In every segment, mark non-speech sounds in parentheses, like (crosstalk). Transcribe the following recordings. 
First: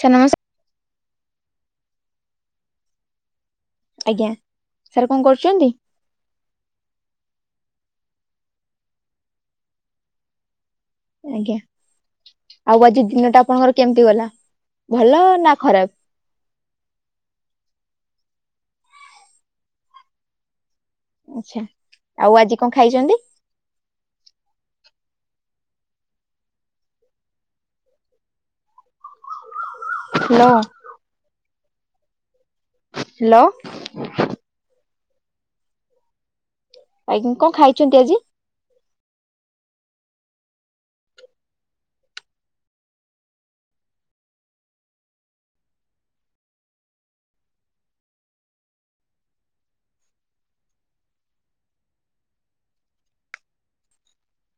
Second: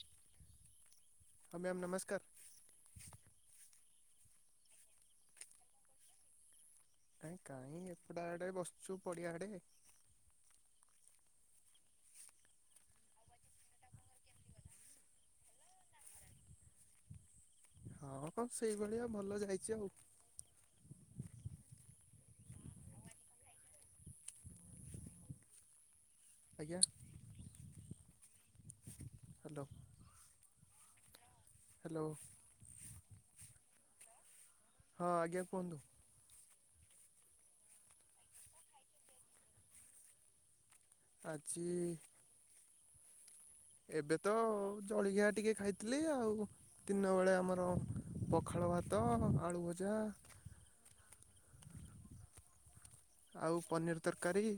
ସେ ନ (unintelligible) ହଁ ମ୍ୟାମ୍ ନମସ୍କାର। ଆଜ୍ଞା ସାର୍ କଣ କରୁଛନ୍ତି? ନାଇଁ କାହିଁ ଏପଟା ଆଡେ ବସିଛୁ ପଡିଆ ଆଡେ। ଆଜ୍ଞା ଆଉ ଆଜି ଦିନଟା ଆପଣଙ୍କର କେମିତି ଗଲା ଭଲ ନା ଖରାପ? ହଁ କଣ ସେଇଭଳିଆ ଭଲ ଯାଇଛି ଆଉ। ଆଛା ଆଉ ଆଜି କଣ ଖାଇଛନ୍ତି? ଆଜ୍ଞା ହ୍ୟାଲୋ। ହ୍ୟାଲୋ। ହ୍ୟାଲୋ। ହ୍ୟାଲୋ। ହଁ ଆଜ୍ଞା କୁହନ୍ତୁ? ଆଜ୍ଞା କଣ ଖାଇଛନ୍ତି ଆଜି? ଆଜି ଏବେ ତ ଜଳିଖିଆ ଟିକେ ଖାଇଥିଲି ଆଉ ଦିନ ବେଳେ ଆମର ପଖାଳ ଭାତ, ଆଳୁ ଭଜା ଆଉ ପନିର୍ ତରକାରୀ।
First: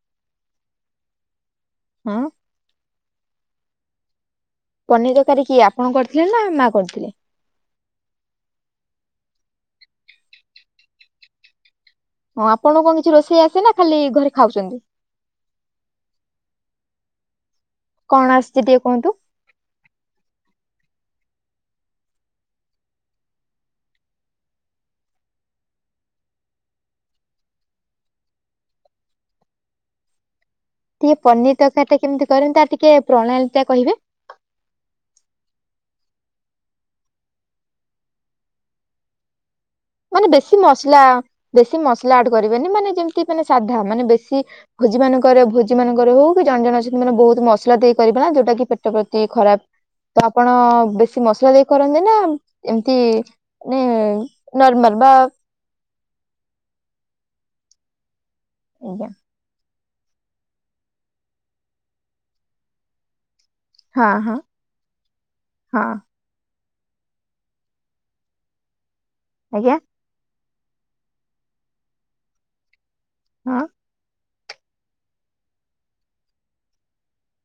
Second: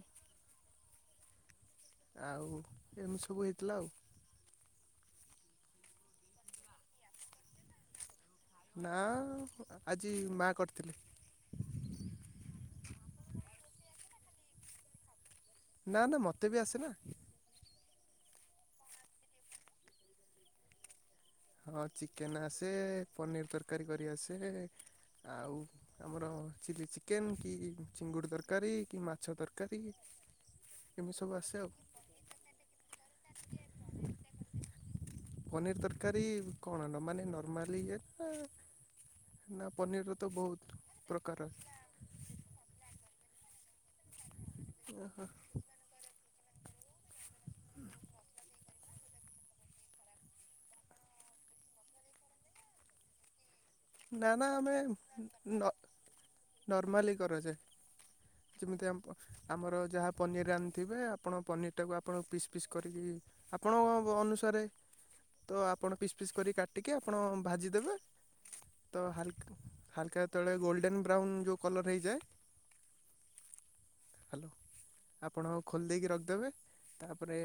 ହଁ ଆଉ ଏମିତି ସବୁ ହେଇଥିଲା ଆଉ। ପନିର ତରକାରୀ କିଏ ଆପଣ କରିଥିଲେ ନା, ମା କରିଥିଲେ? ନା, ଆଜି ମା କରିଥିଲେ। ହଁ, ଆପଣଙ୍କୁ କଣ କିଛି ରୋଷେଇ ଆସେ ନା ଖାଲି ଘରେ ଖାଉଛନ୍ତି? ନା, ନା ମତେ ବି ଆସେ ନା। କଣ ଆସିଛି ଟିକେ କୁହନ୍ତୁ? ହଁ ଚିକେନ୍ ଆସେ, ପନିର୍ ତରକାରୀ କରି ଆସେ, ଆଉ ଆମର ଚିଲି ଚିକେନ କି ଚିଙ୍ଗୁଡ଼ି ତରକାରୀ କି ମାଛ ତରକାରୀ। ଟିକେ ଏମିତି ସବୁ ପନିର ଆସେ ଆଉ ତରକାରୀ ଟା କେମିତି କରନ୍ତି ତାର ଟିକେ ପ୍ରଣାଳୀ ଟା କହିବେ? ପନିର ତରକାରୀ କଣ ମାନେ ନର୍ମାଲି ଇଏରେ ନା ନା ପନିର ମାନେ ବେଶୀ ମସଲା, ବେଶୀ ମସ ଲା ଆଡ଼ କରିବେନି ମାନେ ଯେମତି ମାନେ ସାଧା ମାନେ ବେଶୀ ଭୋଜି ମାନଙ୍କରେ ଭୋ ଜି ମାନଙ୍କରେ ହଉ କି ଜଣେ ଜଣେ ଅଛନ୍ତି ମାନେ ବହୁତ ମସଲା ଦେଇ କରି ନା ଯୋଉଟା କି ପେଟ ପ୍ରତି ଖରାପ। ତ ଆପଣ ବେଶୀ ମସଲା ଦେଇ କରନ୍ତି ନା ଏମିତି ନା ମାନେ ନା ଆମେ ନର୍ମାଲ ବା ନ ନର୍ମାଲି କରାଯାଏ। ଯେମିତି ଆଜ୍ଞା ଆମ ଆମର ଯାହା ପନିର ଆଣିଥିବେ ଆପଣ ପନିରଟାକୁ ଆପଣ ପିସ୍ ପିସ୍ କରିକି ହଁ ଆପଣଙ୍କ ହଁ ଅନୁସାରେ ତ ହଁ ଆପଣ ପିସ୍ ପିସ୍ କରି କାଟିକି ଆପଣ ଭାଜିଦେବେ, ତ ହାଲ ଆଜ୍ଞା ହାଲକା ଯେତେବେଳେ ଗୋଲଡେନ୍ ବ୍ରାଉନ୍ ଯୋଉ କଲର ହେଇଯାଏ ହଁ। ହ୍ୟାଲୋ, ଆପଣ ଖୋଲି ଦେଇକି ରଖିଦେବେ ତାପରେ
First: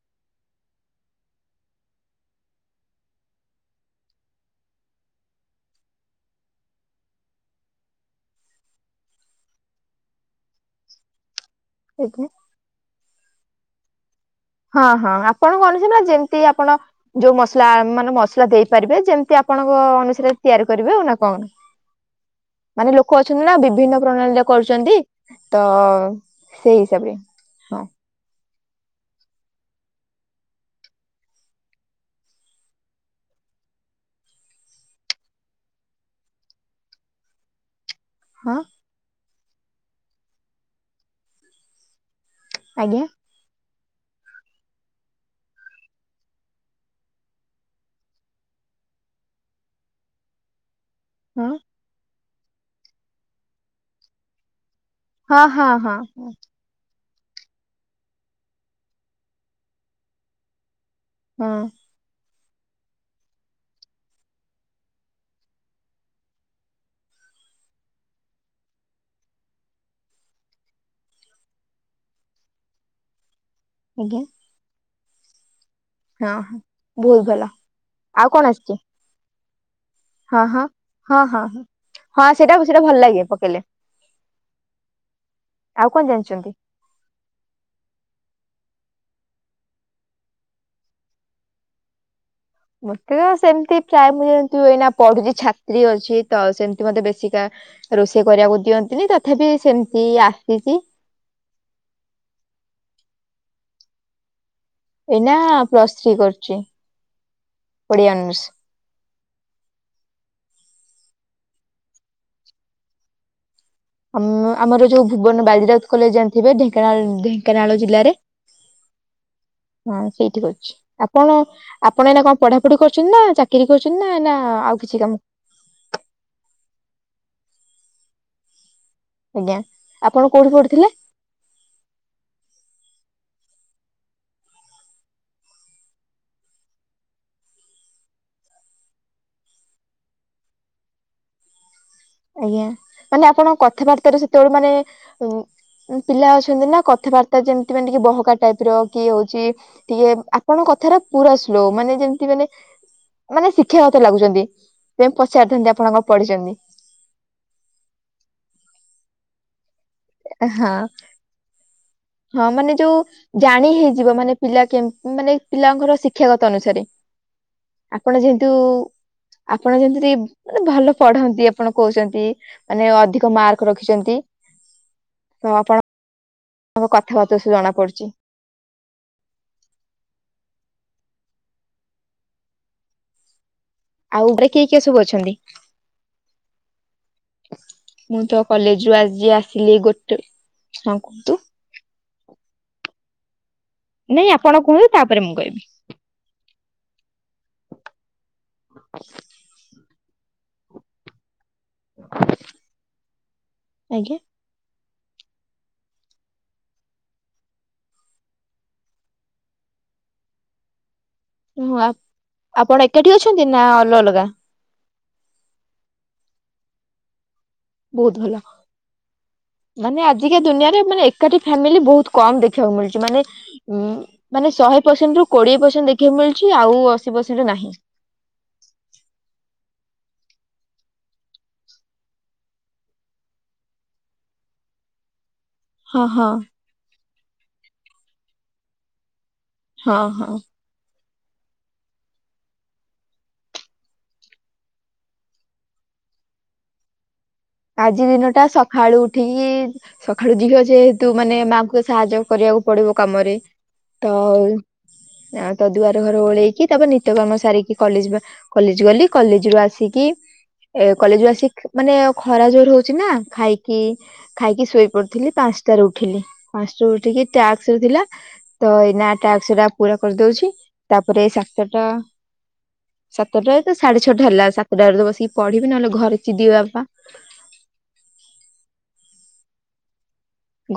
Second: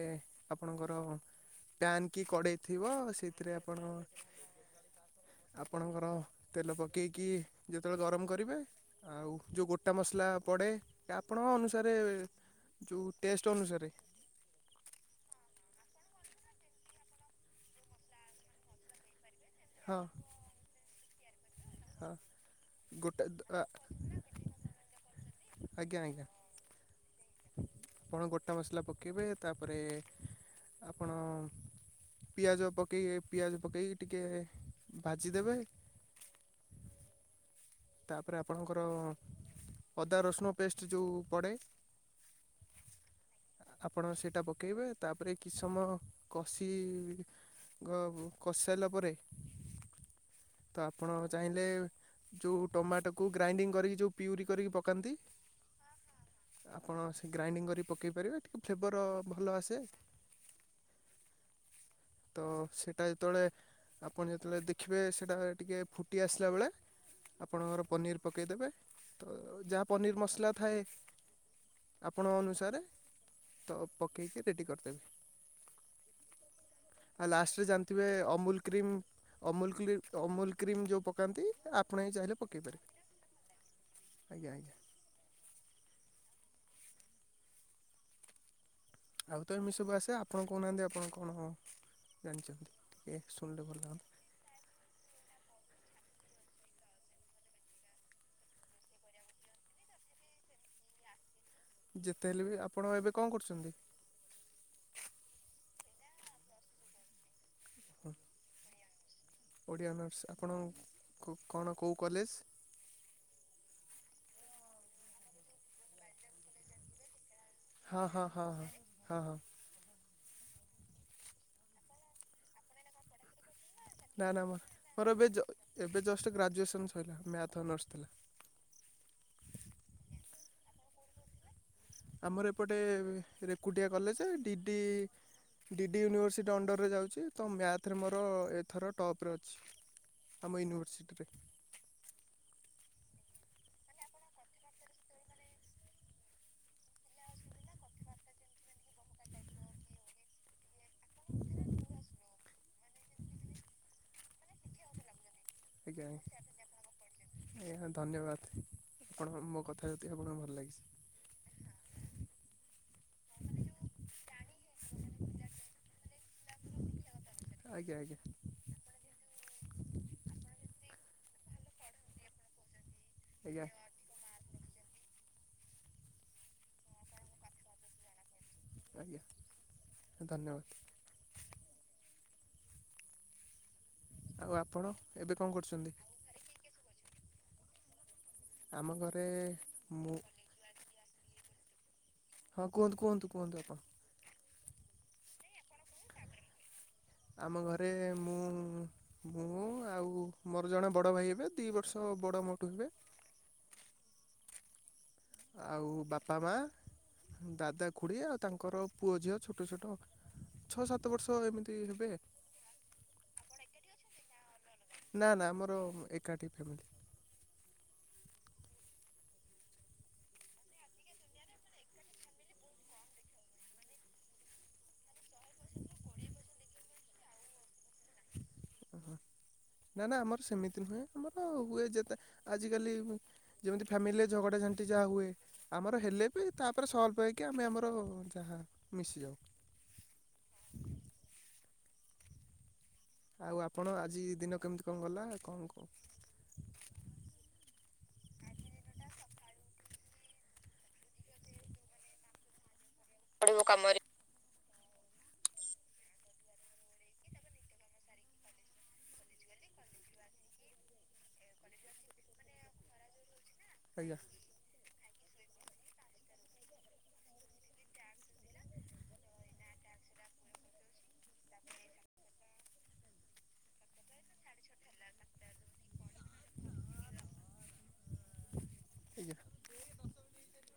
ଆପଣଙ୍କର ପ୍ୟାନ୍ କି କଡେଇ ଥିବ ସେଇଥିରେ ଆପଣ ଆପଣଙ୍କର ତେଲ ପକେଇକି ଯେତେବେଳେ ଗରମ କରିବେ। ଆଉ ଯୋଉ ଗୋଟା ମସଲା ପଡ଼େ ଆପଣଙ୍କ ଅନୁସାରେ ଆଜ୍ଞା ଯୋଉ ଟେଷ୍ଟ ଅନୁସାରେ। ହଁ, ହଁ ଆପଣଙ୍କ ଅନୁସାରେ ଯେମିତି ଆପଣ ଯୋଉ ମସଲା ମାନେ ମସଲା ଦେଇପାରିବେ, ଯେମିତି ଆ ଆପଣଙ୍କ ହଁ ଅନୁସାରେ ତିଆରି କରିବେ ଆଉ ନା କଣ? ହଁ ମାନେ ଲୋକ ଗୋଟା ଅଛନ୍ତି ନା ବିଭିନ୍ନ ପ୍ରଣାଳୀରେ କରୁଛନ୍ତି, ତ ଆଜ୍ଞା ଆଜ୍ଞା ସେଇ ହିସାବରେ। ହଁ ଆପଣ ଗୋଟା ମସଲା ପକେଇବେ, ତାପରେ ଆପଣ ପିଆଜ ପକେଇକି ପିଆଜ ପକେଇକି ଟିକେ ଭାଜିଦେବେ। ତାପରେ ହଁ ଆପଣଙ୍କର ଅଦା ରସୁଣ ପେଷ୍ଟ ଯଉ ପଡ଼େ ଆଜ୍ଞା। ଆପଣ ସେଇଟା ପକେଇବେ ତାପରେ କିଛି ସମୟ କଷି କଷି ସାଇଲା ପରେ ତ ଆପଣ ହଁ ଚାହିଁଲେ ଯୋଉ ଟମାଟୋକୁ ଗ୍ରାଇଣ୍ଡିଙ୍ଗ କରିକି ଯୋଉ ପିଉରି କରିକି ପକାନ୍ତି ହଁ, ହଁ, ହଁ। ଆପଣ ସେ ଗ୍ରାଇଣ୍ଡିଙ୍ଗ କରିକ ପକେଇ ପାରିବେ ଟିକେ ଫ୍ଲେବର ଭଲ ଆସେ। ହଁ। ତ ସେଇଟା ଯେତେବେଳେ ଆପଣ ଯେତେବେଳେ ଦେଖିବେ ସେଇଟା ଟିକେ ଫୁଟି ଆସିଲା ବେଳେ। ଆପଣଙ୍କର ପନିର ପକାଇଦେବେ ତ ଯାହା ପନିର ମସଲା ଥାଏ। ଆପଣ ଅନୁସାରେ ତ ଆଜ୍ଞା ପକେଇକି ରେଡ଼ି କରିଦେବେ। ହଁ ହଁ। ବହୁତ ଆଉ ଭଲ ଲାଷ୍ଟରେ ଜାଣିଥିବେ ଆଉ କଣ ଅମୁଲ ଆସିଛି କ୍ରିମ। ଅମୁଲ କ ହଁ ଅମୁଲ ହଁ। କ୍ରିମ୍ ଯୋଉ ହଁ ହଁ ପକାନ୍ତି ହଁ ଆପଣ ବି ହଁ ଚାହିଁଲେ ସେଇଟା ସେଇଟା ପକେଇପାରିବେ। ଭଲ ଲାଗେ ପକେଇଲେ ଆଜ୍ଞା ଆଜ୍ଞା। ଆଉ କଣ ଜାଣିଛନ୍ତି? ଆଉ ତ ଏମିତି ସବୁ ଆସେ ଆପଣ କହୁନାହାନ୍ତି ଆପଣ କଣ ଜାଣିଛନ୍ତି। ଟିକେ ମୋତେ ଶୁଣିଲେ ସେମିତି ଭଲ ଲାଗନ୍ତା ପ୍ରାୟ ମୁଁ ଯେମିତି ଏଇନା ପଢୁଛି ଛାତ୍ରୀ ଅଛି ତ ସେମିତି ମତେ ବେଶୀକା ରୋଷେଇ କରିବାକୁ ଦିଅନ୍ତିନି ତଥାପି ସେମିତି ଆସିଚି। ଯେତେ ହେଲେ ବି ଆପଣ ଏବେ କଣ କରୁଛନ୍ତି? ଏଇନା ପ୍ଲସ୍ ଥ୍ରୀ କରୁଛି ଓଡିଆ ଅନର୍ସ। ଓଡ଼ିଆ ଅନର୍ସ ଆପଣ କଣ କୋଉ କଲେଜ? ଆମ ଆମର ଯୋଉ ଭୁବନ ବାଜିରାଉତ କଲେଜ ଜାଣିଥିବେ ଢେଙ୍କାନଳ ଢେଙ୍କାନାଳ ହଁ ଜିଲ୍ଲାରେ। ହଁ ହଁ ହଁ ହଁ ହଁ ହଁ ସେଇଠି ରହିଚି ଆପଣ ଆପଣ ଏଇନା କଣ ପଢାପଢି କରୁଛନ୍ତି ନା ଚା ଚାକିରୀ କରୁଛନ୍ତି ନା ଏଇନା ମୋର ଆଉ କିଛି ମୋର କାମ ଏବେ ଏବେ ଜଷ୍ଟ ଗ୍ରାଜୁଏସନ୍ ସରିଲା ମ୍ୟାଥ୍ ଅନର୍ସ ଥିଲା। ଆଜ୍ଞା ଆପଣ କୋଉଠି ପଢୁଥିଲେ? ଆମର ଏପଟେ Rekutia college D D DD university ଅଣ୍ଡରରେ ଯାଉଛି ତ ମ୍ୟାଥରେ ମୋର ଏଥର ଟପ୍ ରେ ଅଛି। ଆମ ୟୁନିଭାର୍ସିଟି ରେ। ଆଜ୍ଞା ମାନେ ଆପଣ କଥାବାର୍ତ୍ତା ରୁ ସେତେବେଳେ ମାନେ ଉ ପିଲା ଅଛନ୍ତି ନା କଥାବାର୍ତ୍ତା ଯେମିତି ମାନେ କି ବହକା ଟାଇପ ର କି ହଉଛି। ଟିକେ ଆପଣଙ୍କ କଥା ଟା ପୁରା ସ୍ଲୋ ମାନେ ଯେମତି ମାନେ ମାନେ ଶିକ୍ଷା ଗତ ଲାଗୁଛନ୍ତି ଯେ ପଚାରିଥାନ୍ତି ଆପଣ ଆଜ୍ଞା କଣ ପଢିଛନ୍ତି। ଆଜ୍ଞା ଧନ୍ୟବାଦ ଆପଣ ମୋ କଥା ଯଦି ଆପଣଙ୍କୁ ଭଲ ହଁ ଲାଗିଛି। ହଁ ମାନେ ଯୋଉ। ଜାଣି ହେଇଯିବ ମାନେ ପିଲା କେ ମାନେ ପିଲାଙ୍କର ଶିକ୍ଷାଗତ ଅନୁସାରେ। ଆଜ୍ଞା ଆଜ୍ଞା ଆପଣ ଯେହେତୁ। ଆପଣ ଯେମିତି ମାନେ ଭଲ ପଢନ୍ତି ଆପଣ କହୁଛନ୍ତି ମାନେ ଅଧିକ ଆଜ୍ଞା ମାର୍କ ରଖିଛନ୍ତି ତ ଆପଣଙ୍କ କଥାବାର୍ତ୍ତା ସବୁ ଜଣା ପଡୁଛି। ଆଜ୍ଞା ଧନ୍ୟବାଦ। ଆଉ ଉପରେ କିଏ କିଏ ଆପଣ ସବୁ ଅଛନ୍ତି ଏବେ କଣ କରୁଛନ୍ତି? ମୁଁ ତ (inaudible) ଆମ ଆଜି ଘରେ ଆସିଲି ମୁଁ ଗୋଟେ ହଁ କୁହନ୍ତୁ କୁହନ୍ତୁ କୁହନ୍ତୁ ଆପଣ। ନାଇଁ ଆପଣ କୁହନ୍ତୁ ତାପରେ ମୁଁ କହିବି। ଆମ ଘରେ ମୁଁ ମୁଁ ଆଉ ମୋର ଜଣେ ବଡ଼ ଭାଇ ହେବେ ଦି ବର୍ଷ ବଡ଼ ମୋଠୁ ହେବେ। ଆଜ୍ଞା। ଆଉ ବାପା ମା ଦାଦା ଖୁଡ଼ି ଆଉ ତାଙ୍କର ପୁଅ ଝିଅ ଛୋଟ ଛୋଟ। ଛଅ ସାତ ବର୍ଷ ହଁ ଏମିତି ଆ ହେବେ। ଆପଣ ଏକାଠି ଅଛନ୍ତି ନା ଅଲ ଅଲଗା? ନା ନା ଆମର ଏକାଠି ଫ୍ୟାମିଲି। ବହୁତ ଭଲ। ମାନେ ଆଜିକା ଦୁନିଆରେ ମାନେ ଏକାଠି ଫ୍ୟାମିଲି ବହୁତ କମ ଦେଖିବାକୁ ମିଳୁଛି ମାନେ। ଉଁ ମାନେ ଶହେ ପରସେଣ୍ଟ ରୁ କୋଡିଏ ପରସେଣ୍ଟ ଦେଖିବାକୁ ମିଳୁଛି ଆଉ ଅଶୀ ପରସେଣ୍ଟ ନାହିଁ। ଅ ହଁ। ନା ନା ଆମର ସେମିତି ନୁହେଁ ଆମର ହୁଏ ଯେତେ ଆଜିକାଲି ଯେମିତି ଫ୍ୟାମିଲି ରେ ଝଗଡ଼ାଝାଣ୍ଟି ଯାହା ହୁଏ। ଆମର ହଁ ହଁ ହେଲେ ବି ତାପରେ ସ୍ଲଭ ହେଇକି ଆମେ ଆମର ଯାହା ମିଶିଯାଉ। ହଁ ହଁ। ଆଉ ଆପଣ ଆଜି ଦିନ କେମିତି କଣ ଗଲା କଣ କୁହ? ଆଜି ଦିନଟା ସକାଳୁ ଉଠିକି ସକାଳୁ, ଝିଅ ଯେହେତୁ ମାନେ ମାଙ୍କୁ ସାହାଯ୍ୟ କରିବାକୁ ପଡିବ କାମରେ ପଡ଼ିବ କାମରେ ତ ଆଉ ଆଉ ତ ଦୁଆର ଘର ଓଳେଇକି, ତାପରେ ନିତ୍ୟକର୍ମ ସାରିକି, କଲେଜ କଲେଜ ଗଲି। କଲେଜରୁ ଆସିକି ଏ କଲେଜରୁ ଆସିକି ମାନେ ଖରା ଜୋରରେ ହଉଛି ନା ଖାଇକି ଆଜ୍ଞା ଖାଇକି ଶୋଇ ପଡ଼ିଥିଲି ପାଞ୍ଚଟାରେ ଉଠିଲି। ପାଞ୍ଚଟାରେ ଉଠିକି ଟାକ୍ସରେ ଥିଲା ତ ଏଇନା ଟାକ୍ସରା ପୁରା କରିଦଉଛି। ତାପରେ ସାତଟା ସାତଟାରେ ତ ସାଢେ ଛଅଟା ହେଲା। ସାତଟାରୁ ତ ବସିକି ପଢିବି। ନହେଲେ ଘରେ ଚିଡ଼ିବେ ବାପା। ଆଜ୍ଞା।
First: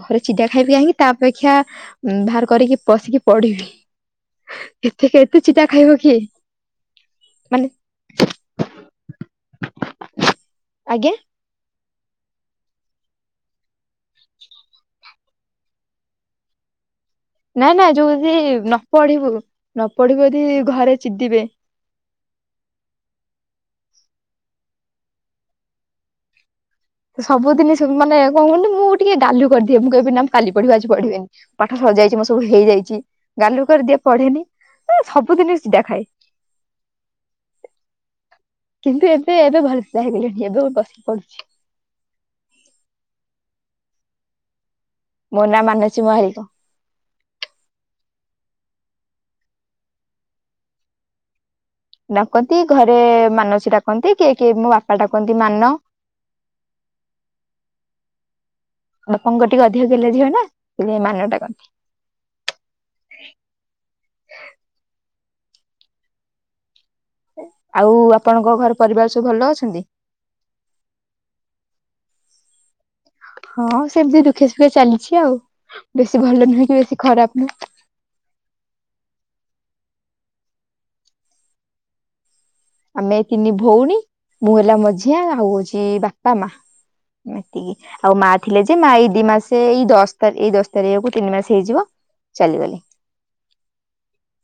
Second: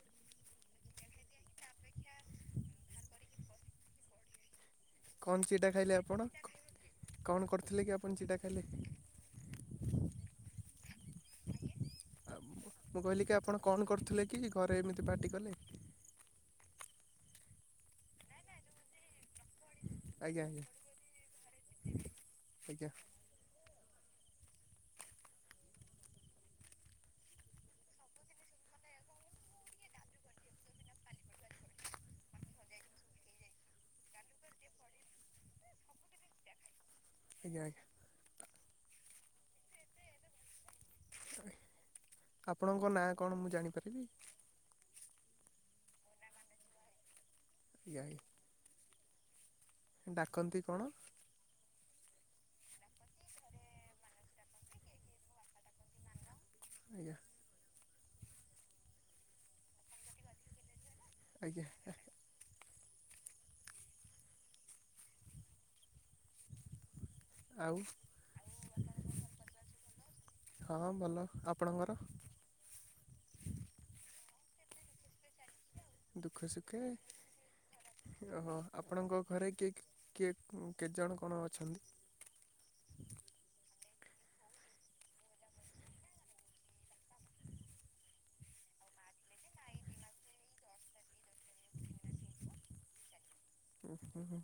ଘରେ ଚିଡ଼ା ଖାଇବି କାହିଁକି? ତା ଅପେକ୍ଷା ବାହାର କରିକି ବଶିକି ପଢିବି। ଏତେ କେତେ କଣ ଚିଡା ଖାଇବ ଖାଇଲେ କିଏ ଆପଣ? କଣ ମାନେ କରିଥିଲେ କି ଆପଣ ଚିଡ଼ା ଖାଇଲେ? ଆଜ୍ଞା? ଆ ମୁଁ କହିଲି କି, ଆପଣ କଣ କରୁଥିଲେ କି, ଘରେ ଏମିତି ପାଟି କଲେ? ନା ନା ଯୋଉ ଦି ନ ପଢିବୁ ନ ପଢିବୁ ଯଦି ଆଜ୍ଞା ଆଜ୍ଞା ଘରେ ଚିଡିବେ। ଆଜ୍ଞା। ସବୁିଦିନ ସେ ମାନେ କଣ କହିଲ ମୁଁ ଟିକେ ଗାଲୁ କରିଦିଏ। ମୁଁ କହିବି ନା ମୁଁ କାଲି ପଢିବି। ଆଜି ପଢିବିନି। ପାଠ ସରି ଯାଇଛି, ମୋ ସବୁ ହେଇଯାଇଛି। ଗାଲୁ କରିଦିଏ, ପଢ଼େନି। ସବୁ ଦିନ ଚିଡ଼ା ଖାଏ। ଆଜ୍ଞା ଆଜ୍ଞା। କିନ୍ତୁ ଏବେ ଏବେ ଭଲ ପିଲା ହେଇଗଲିଣି। ଏବେମୁଁ ବସିିକି ପଢୁଛି। ଆପଣଙ୍କ ନାଁ କଣ ମୁଁ ଜାଣିପାରିବି? ମୋ ନାଁ ମାନସୀ ମହାଳୀକ। ଆଜ୍ଞା ଆଜ୍ଞା। ଡାକନ୍ତି କଣ? ଡାକନ୍ତି। ଘରେ ମାନସୀ ଡାକନ୍ତି। କିଏ କିଏ ମୋ ବାପା ଡାକନ୍ତି ମାନ। ଆଜ୍ଞା। ବାପାଙ୍କ ଟିକେ ଅଧିକ ଗେହ୍ଲା ଝିଅ ନା। ସେଥି ପାଇଁ ମାନ ଆଜ୍ଞା ଡାକନ୍ତି। ଆଉ ଆପଣଙ୍କ ଘରେ ପରିବାର ସବୁ ଭଲ ଅଛନ୍ତି? ହଁ ଭଲ। ଆପଣଙ୍କର? ହଁ ସେମିତି ଦୁଃଖେ ସୁୁଖେ ଚାଲିଛି ଆଉ। ବେଶୀ ଭଲ ନୁହେଁ କି ବେଶୀ ଖରାପ ନୁହେଁ। ଓହ ଆପଣଙ୍କ ଘରେ କିଏ କି-କିଏ କେତେଜଣ କଣ ଅଛନ୍ତି? ଆମେ ତିନି ଭଉଣୀ ମୁଁ ହେଲା ମଝିଆ ଆଉ ହଉଛି ବାପା ମା। ଏତିକି। ଆଉ ମା ଥିଲେ ଯେ, ମା ଏଇ ଦି ମାସ ଏଇ ଦଶ ତାରିଖ ଏଇ ଦଶ ତାରିଖକୁ ତିନି ମାସ ହେଇଯିବ ଚାଲିଗଲେ। ହୁଁ ହୁଁ ହୁ।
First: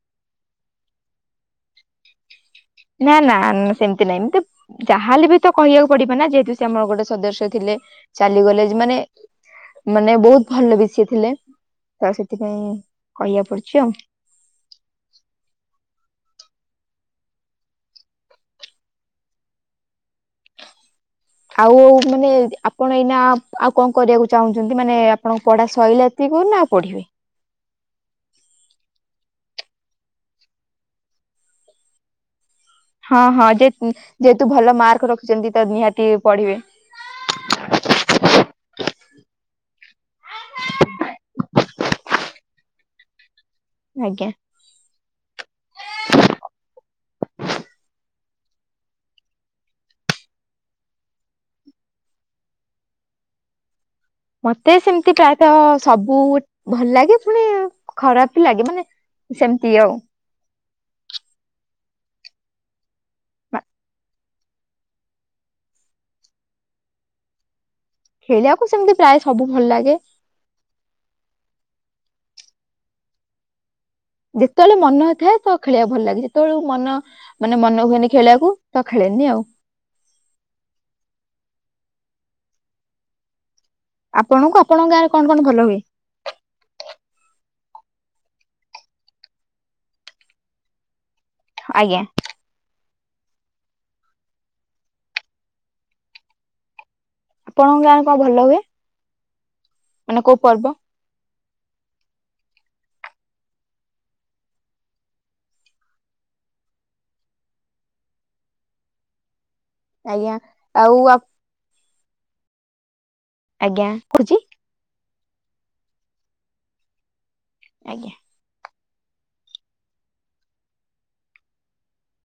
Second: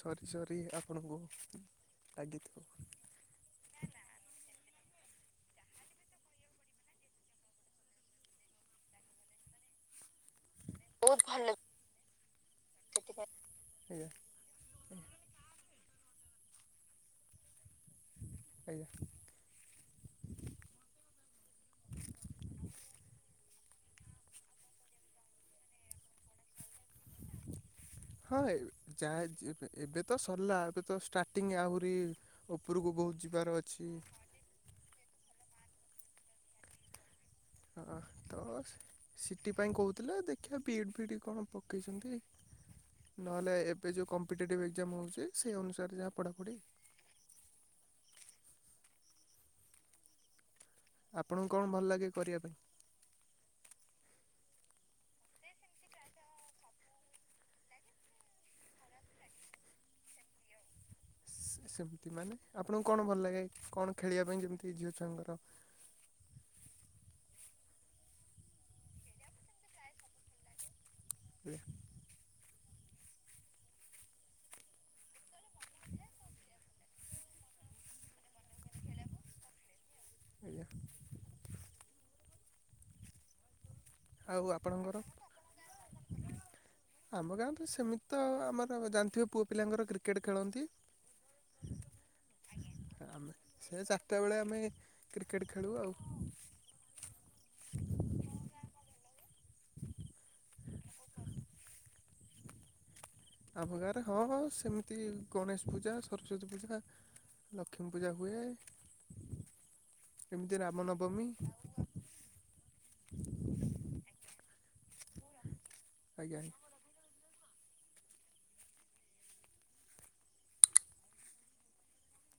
ସରି ସରି। ଆପଣଙ୍କୁ ରାଗିଥିବ। ନା ନା ସେମତି ନାଇଁ ମୁଁ ଟିକ ଯାହାହେଲେବି ତ କହିବାକୁ ପଡିବ ନା। ଯେହେତୁ, ସେ ଆମର ଗୋଟେ ସଦସ୍ୟ ଥିଲେ, ଚାଲିଗଲେ। ମାନେ ମାନେ ବହୁତ ଭଲ ବି ସିଏ ବହୁତ ଥିଲେ। ଭଲ ତ ସେଥିପାଇଁ ସେଥିପାଇଁ ଆଜ୍ଞା କହିବାକୁ ପଡୁଛି ଆଉ। ଆଜ୍ଞା ଆଜ୍ଞା। ଆଉ ମାନେ ଆପଣ ଏଇନା ଆ ଆଉ କଣ କରିବାକୁ ଚାହୁଁଛନ୍ତି? ମାନେ ଆପଣ ପଢା ସଇଲେ କି କହିଲ (inaudible) ନାଁ ପଢିବେ। ହଁ ଯାହା ଯେ-ଏବେ ଏବେ ତ ସରିଲା ଏବେ ତ ଷ୍ଟାର୍ଟିଂ ଆହୁରି ଉପରକୁ ବହୁତ ଯିବାର ଅଛି। ତୁ ଭଲ ମାର୍କ ରଖିଛନ୍ତି ତ ନିହାତି ପଢ଼ିବେ। ହଁ। ତ ସିଟି ପାଇଁ କହୁଥିଲେ। ଦେଖିବା ବିଇଡି ଫିଇଡି କଣ ପକେଇଛନ୍ତି ନହେଲେ ଏବେ ଯେଉଁ ଆଜ୍ଞା। କମ୍ପିଟେଟି ଏକ୍ଜାମ୍ ହେଉଚି ସେଅନୁସାରେ ଯାହା ପଢ଼ାପଢ଼ି। ଆପଣଙ୍କୁ କଣ ଭଲ ଲାଗେ କରିବା ପାଇଁ? ମତେ ସେମିତି ପ୍ରାୟତଃ ହଁ ସବୁ ଭଲ ଲାଗେ ପୁଣି ଖରାପବି ଲାଗେ ମାନେ ସେମିତି ଆଉ ସେ ସେମିତି ମାନେ ଆପଣଙ୍କୁ କଣ ଭଲ ଲାଗେ କଣ ଖେଳିବା ପାଇଁ ଯେମିତି ଝିଅ ଛୁଆଙ୍କର ଖେଳିବାକୁ ସେମିତି ପ୍ରାୟ ସବୁ ଭଲ ଲାଗେ। (inaudible) ଯେତେବେଳେ ମନ ଥାଏ ତ ଖେଳିବାକୁ ଭଲ ଲାଗେ ଯେତେବେଳକୁ ମନ ମାନେ ମନ ହୁଏନି ଖେଳିବାକୁ ତ ଖେଳେନି ଆଉ। ଆଜ୍ଞା। ଆଉ ଆପଣଙ୍କୁ ଆପଣଙ୍କ ଆପଣଙ୍କର ଗାଁରେ କଣ କଣ ଭଲ ହୁଏ? ଆମ ଗାଁରେ ସେମିତିତ ଆମର ଜାଣିଥିବେ ପୁଅ ପିଲାଙ୍କର କ୍ରିକେଟ୍ ଖେଳନ୍ତି। ଆଜ୍ଞା। ଆଜ୍ଞା ଆମେ ସେ ଚାରିଟା ବେଳେ ଆମେ କ୍ରିକେଟ୍ ଖେଳୁ ଆଉ। ଆପଣଙ୍କ ଗାଁରେ କଣ ଭଲ ହୁଏ ମାନେ କୋଉ ପର୍ବ? (inaudible) ଆମ ଗାଁରେ ହଁ ହଁ ସେମିତି ଗଣେଶ ପୂଜା ସରସ୍ଵତୀ ପୂଜା ଲକ୍ଷ୍ମୀ ପୂଜା ହୁଏ ଆଜ୍ଞା ଏମିତି ରାମ ଆଉ ନବମୀ (inaudible) ଆଜ୍ଞା କହୁଚି। ଆଜ୍ଞା। ଆଜ୍ଞା।